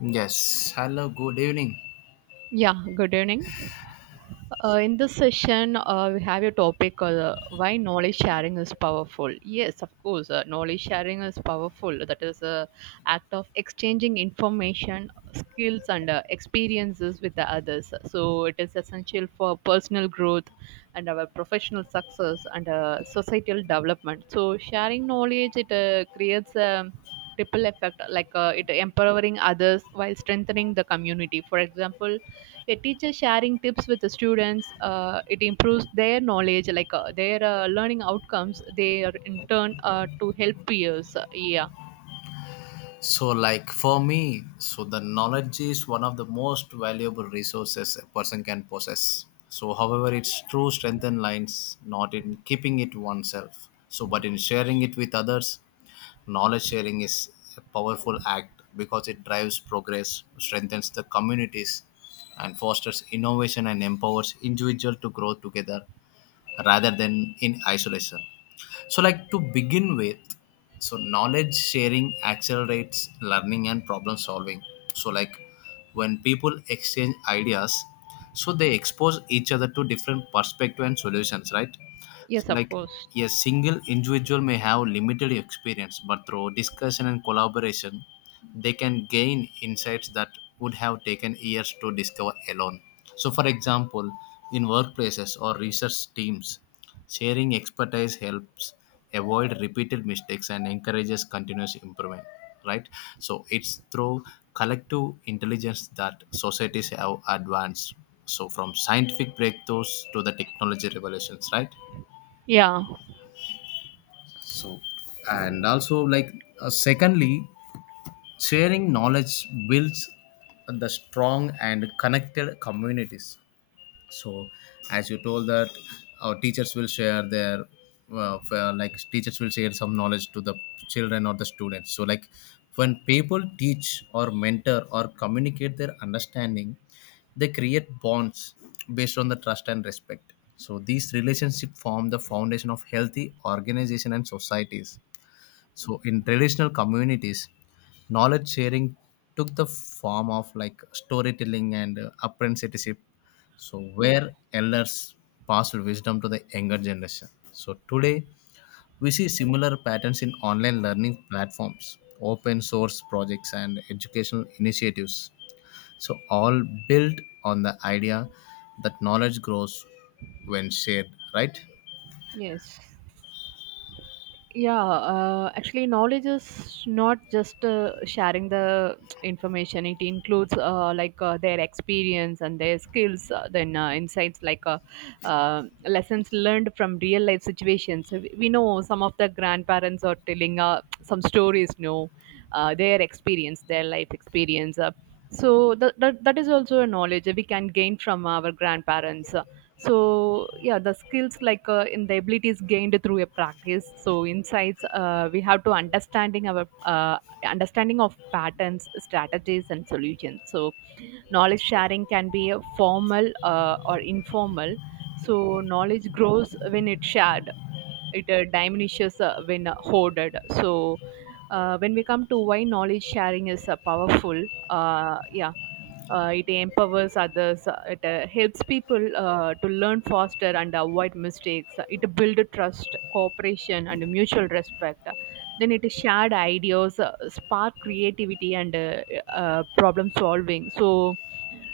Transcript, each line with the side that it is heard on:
left: Yes, hello, good evening.
right: Yeah, good evening. In this session, we have a topic why knowledge sharing is powerful. Yes, of course, knowledge sharing is powerful. That is a act of exchanging information, skills, and experiences with the others. So it is essential for personal growth and our professional success and societal development. So sharing knowledge it creates a ripple effect, like it empowering others while strengthening the community. For example, a teacher sharing tips with the students, it improves their knowledge, like their learning outcomes, they are in turn to help peers. Yeah,
left: So, like for me, so the knowledge is one of the most valuable resources a person can possess. So, however, its true strength and lines not in keeping it oneself, so but in sharing it with others. Knowledge sharing is a powerful act because it drives progress, strengthens the communities, and fosters innovation and empowers individuals to grow together rather than in isolation. So, like to begin with, so knowledge sharing accelerates learning and problem solving. So, like when people exchange ideas, so they expose each other to different perspective and solutions, right?
right: yes,
left: So,
right: of
left: like
right: course.
left: a single individual may have limited experience, but through discussion and collaboration, they can gain insights that would have taken years to discover alone. So, for example, in workplaces or research teams, sharing expertise helps avoid repeated mistakes and encourages continuous improvement, right? So it's through collective intelligence that societies have advanced. So from scientific breakthroughs to the technology revolutions, right?
right: Yeah.
left: So, and also, like, secondly, sharing knowledge builds the strong and connected communities, so as you told that our teachers will share their like teachers will share some knowledge to the children or the students. So like when people teach or mentor or communicate their understanding, they create bonds based on the trust and respect. So these relationships form the foundation of healthy organization and societies. So in traditional communities, knowledge sharing took the form of like storytelling and apprenticeship. So
right: Yeah.
left: where elders passed wisdom to the younger generation. So today we see similar patterns in online learning platforms, open source projects and educational initiatives. So all built on the idea that knowledge grows when shared, right?
right: Yes. Yeah. Actually, knowledge is not just sharing the information, it includes, like their experience and their skills, then insights, like lessons learned from real life situations. So we know some of the grandparents are telling some stories, no, their experience, their life experience, so that is also a knowledge that we can gain from our grandparents. So yeah, the skills, like in the abilities gained through a practice, so insights, we have to understanding our, understanding of patterns, strategies, and solutions. So knowledge sharing can be formal or informal. So knowledge grows when it's shared, it diminishes when hoarded. So when we come to why knowledge sharing is powerful, it empowers others, it helps people to learn faster and avoid mistakes. It builds trust, cooperation, and mutual respect. Then it shared ideas spark creativity and problem solving. So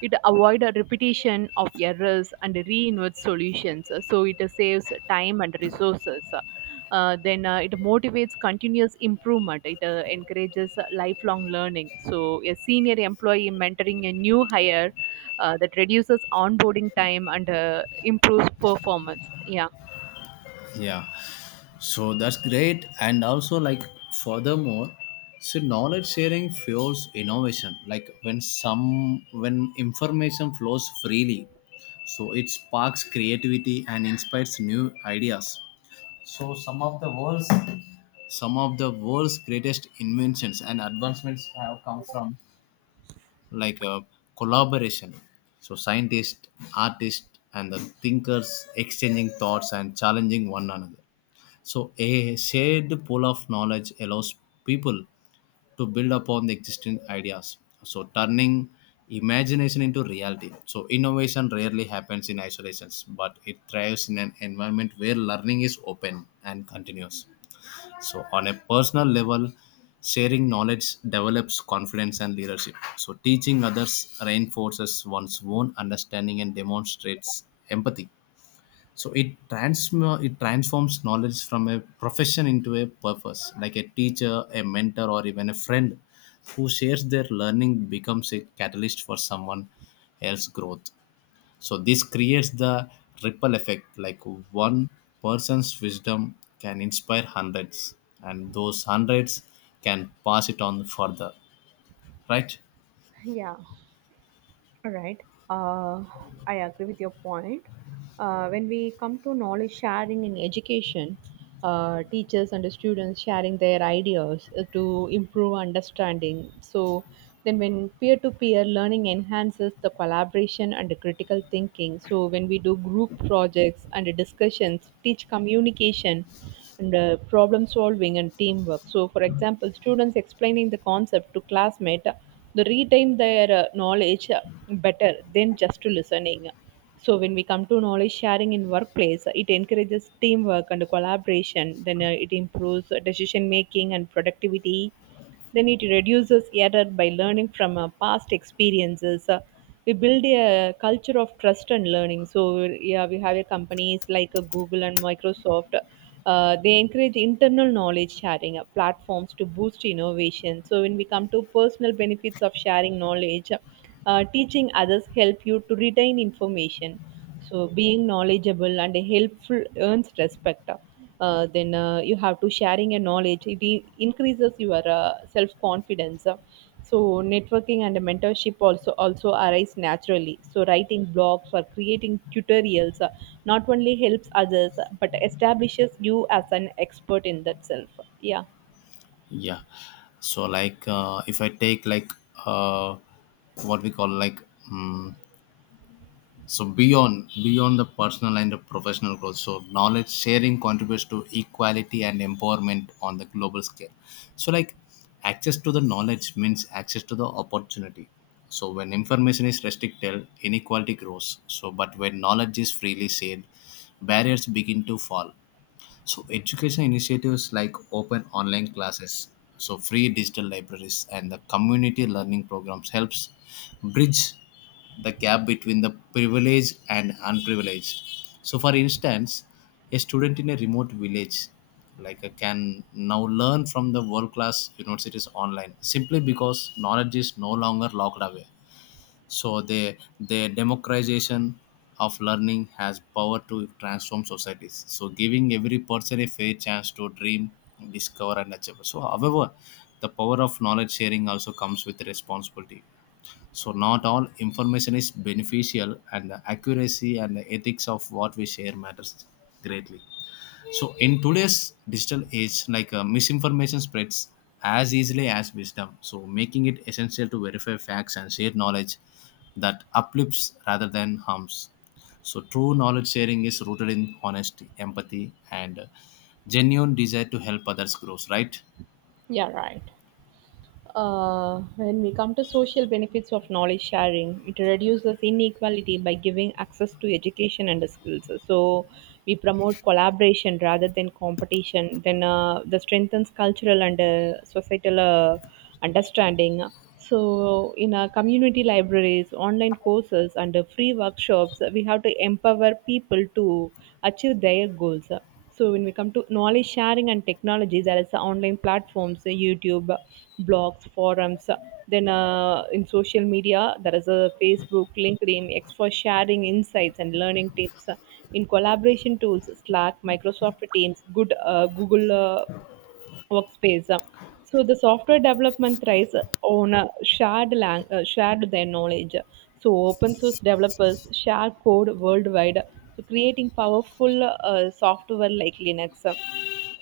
right: it avoids repetition of errors and reinvents solutions. So it saves time and resources. Then it motivates continuous improvement. It encourages lifelong learning. So a senior employee mentoring a new hire, that reduces onboarding time and improves performance. Yeah.
left: Yeah, so that's great. And also, like, furthermore, so knowledge sharing fuels innovation. Like, when some, when information flows freely, so it sparks creativity and inspires new ideas. So, some of the world's greatest inventions and advancements have come from like a collaboration. So scientists, artists and the thinkers exchanging thoughts and challenging one another. So, a shared pool of knowledge allows people to build upon the existing ideas. So, turning imagination into reality. So, innovation rarely happens in isolation, but it thrives in an environment where learning is open and continuous. So, on a personal level, sharing knowledge develops confidence and leadership. So, teaching others reinforces one's own understanding and demonstrates empathy. So it transforms knowledge from a profession into a purpose. Like a teacher, a mentor or even a friend who shares their learning becomes a catalyst for someone else's growth. So this creates the ripple effect. Like one person's wisdom can inspire hundreds, and those hundreds can pass it on further, right?
right: Yeah. All right. Uh, I agree with your point. When we come to knowledge sharing in education, teachers and students sharing their ideas to improve understanding. So then when peer-to-peer learning enhances the collaboration and the critical thinking. So when we do group projects and discussions, teach communication and problem solving and teamwork. So for example, students explaining the concept to classmate, they retain their knowledge better than just to listening. So when we come to knowledge sharing in workplace, it encourages teamwork and collaboration. Then it improves decision making and productivity. Then it reduces error by learning from past experiences. We build a culture of trust and learning. So yeah, we have a companies like Google and Microsoft. They encourage internal knowledge sharing platforms to boost innovation. So when we come to personal benefits of sharing knowledge, teaching others help you to retain information. So being knowledgeable and helpful earns respect. Then you have to sharing your knowledge. It increases your self confidence. So networking and mentorship also arise naturally. So writing blogs or creating tutorials not only helps others but establishes you as an expert in that self. Yeah,
left: Yeah, so like, if I take like, uh, what we call like, mm so beyond the personal and the professional growth, so knowledge sharing contributes to equality and empowerment on the global scale. So like access to the knowledge means access to the opportunity. So when information is restricted, inequality grows. So but when knowledge is freely shared, barriers begin to fall. So education initiatives like open online classes, so free digital libraries and the community learning programs helps bridge the gap between the privileged and unprivileged. So for instance, a student in a remote village like, can now learn from the world class universities online, simply because knowledge is no longer locked away. So the democratization of learning has power to transform societies. So giving every person a fair chance to dream, discover and achieve. So however, the power of knowledge sharing also comes with responsibility. So not all information is beneficial and the accuracy and the ethics of what we share matters greatly. So in today's digital age, like, misinformation spreads as easily as wisdom, so making it essential to verify facts and share knowledge that uplifts rather than harms. So true knowledge sharing is rooted in honesty, empathy, and genuine desire to help others grow. Right?
right: yeah, right. When we come to social benefits of knowledge sharing, it reduces inequality by giving access to education and skills. So we promote collaboration rather than competition. Then the strengthens cultural and societal understanding. So in our community libraries, online courses, and free workshops, we have to empower people to achieve their goals. So when we come to knowledge sharing and technology, there is the online platforms, YouTube, blogs, forums. Then in social media, there is a Facebook, LinkedIn, X for sharing insights and learning tips. In collaboration tools, Slack, Microsoft Teams, good Google workspace. So the software development thrives on a shared their knowledge. So open source developers share code worldwide, so creating powerful software like Linux.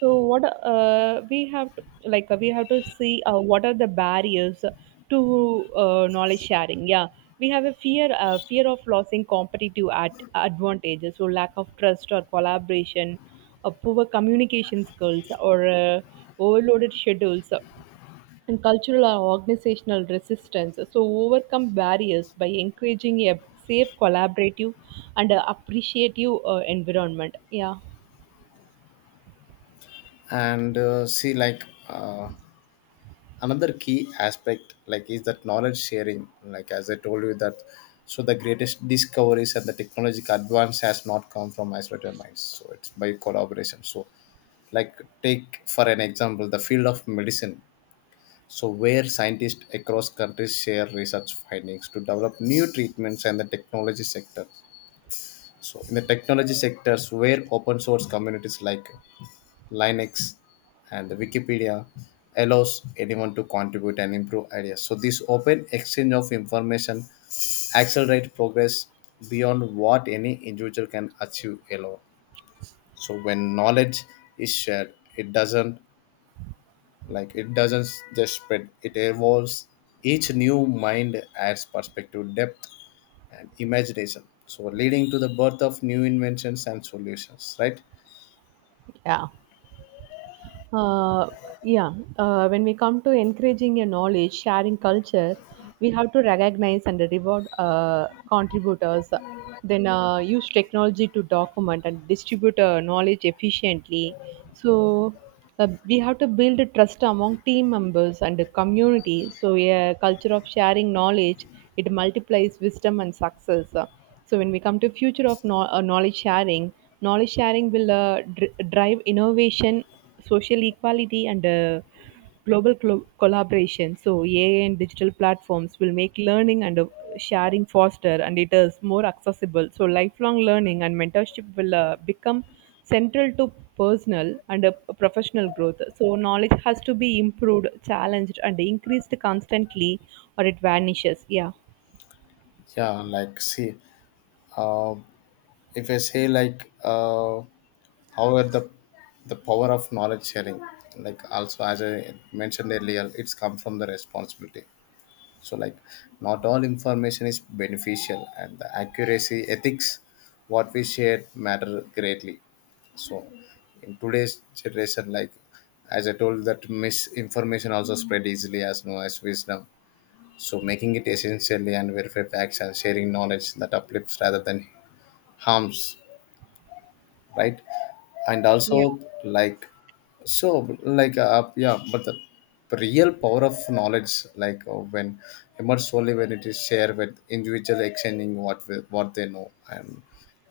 right: So what we have to, we have to see what are the barriers to knowledge sharing. Yeah, we have a fear of losing competitive at advantages, so lack of trust or collaboration, poor communication skills or overloaded schedules, and cultural or organizational resistance. So, overcome barriers by encouraging a safe, collaborative, and appreciative environment. Yeah,
left: And see like, uh, another key aspect like is that knowledge sharing, like as I told you that, so the greatest discoveries and the technological advance has not come from isolated minds, so it's by collaboration. So like take for an example the field of medicine, so where scientists across countries share research findings to develop new treatments, and the technology sector. So in the technology sectors where open source communities like Linux, and the Wikipedia allows anyone to contribute and improve ideas. So this open exchange of information accelerates progress beyond what any individual can achieve alone. So when knowledge is shared, it doesn't just spread, it evolves. Each new mind adds perspective, depth, and imagination. So leading to the birth of new inventions and solutions, right?
right: yeah. Uh, yeah, when we come to encouraging a knowledge sharing culture, we have to recognize and reward contributors, then use technology to document and distribute knowledge efficiently. So we have to build a trust among team members and the community. So a culture of sharing knowledge, it multiplies wisdom and success. So when we come to future of knowledge sharing will drive innovation, social equality, and global collaboration. So AI and digital platforms will make learning and sharing faster, and it is more accessible. So lifelong learning and mentorship will become central to personal and professional growth. So knowledge has to be improved, challenged, and increased constantly, or it vanishes. Yeah.
left: Yeah, like see, uh, if I say like, however the power of knowledge sharing, like also as I mentioned earlier, it's come from the responsibility. So like not all information is beneficial, and the accuracy, ethics, what we share matter greatly. So in today's generation, like as I told that, misinformation also spread easily as no as wisdom. So making it essentially and verify facts and sharing knowledge that uplifts rather than harms, right? And also
right: Yeah.
left: like, so like, yeah, but the real power of knowledge, like, when emerges only when it is shared with individual exchanging what what they know, and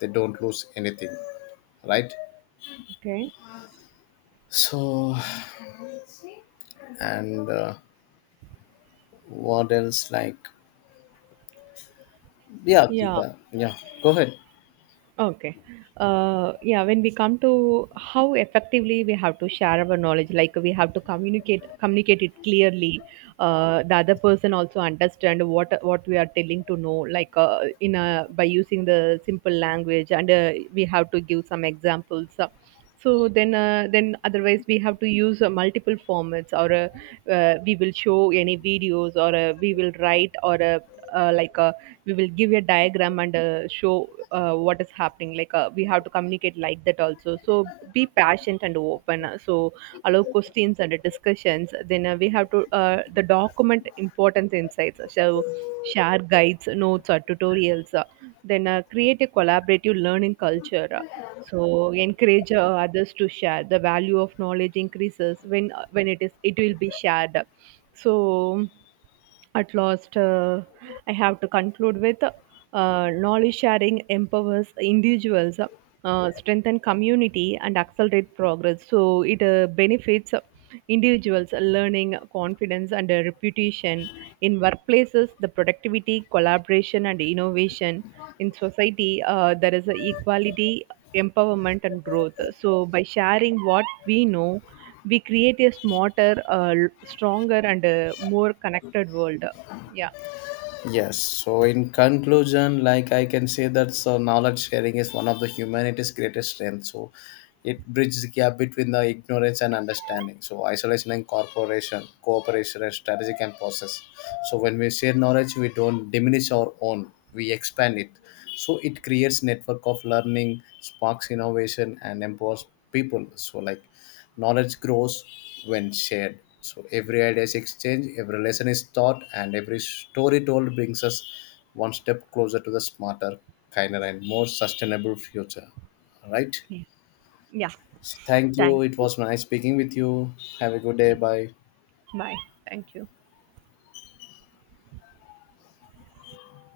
left: they don't lose anything, right?
right: Okay.
left: So and, what else like, yeah,
right: Yeah.
left: Krita, yeah, go ahead.
right: Okay. Yeah, when we come to how effectively we have to share our knowledge, like we have to communicate it clearly. The other person also understand what we are telling to know, like in a by using the simple language, and we have to give some examples. So then otherwise we have to use multiple formats, or we will show any videos, or we will write, or uh, like uh, we will give a diagram and show what is happening, like we have to communicate like that also. So be patient and open. So allow questions and discussions, then we have to the document important insights. So share guides, notes, or tutorials, then create a collaborative learning culture. So encourage others to share the value of knowledge increases when, when it is, it will be shared. So at last, I have to conclude with, knowledge sharing empowers individuals, strengthen community, and accelerate progress. So it benefits individuals' learning, confidence, and reputation in workplaces. The productivity, collaboration, and innovation in society. There is a equality, empowerment, and growth. So by sharing what we know, we create a smarter, stronger, and more connected world. Yeah.
left: Yes. So, in conclusion, like I can say that so knowledge sharing is one of the humanity's greatest strengths. So, it bridges the gap between the ignorance and understanding. So, isolation and corporation, cooperation and strategic and process. So, when we share knowledge, we don't diminish our own; we expand it. So, it creates network of learning, sparks innovation, and empowers people. So, like knowledge grows when shared. So every idea is exchanged, every lesson is taught, and every story told brings us one step closer to the smarter, kinder, and more sustainable future. All right.
right: Yeah.
left: So thank
right: Thank
left: you. It
right: you.
left: was nice speaking with you. Have a good day. Bye.
right: Bye. Thank you.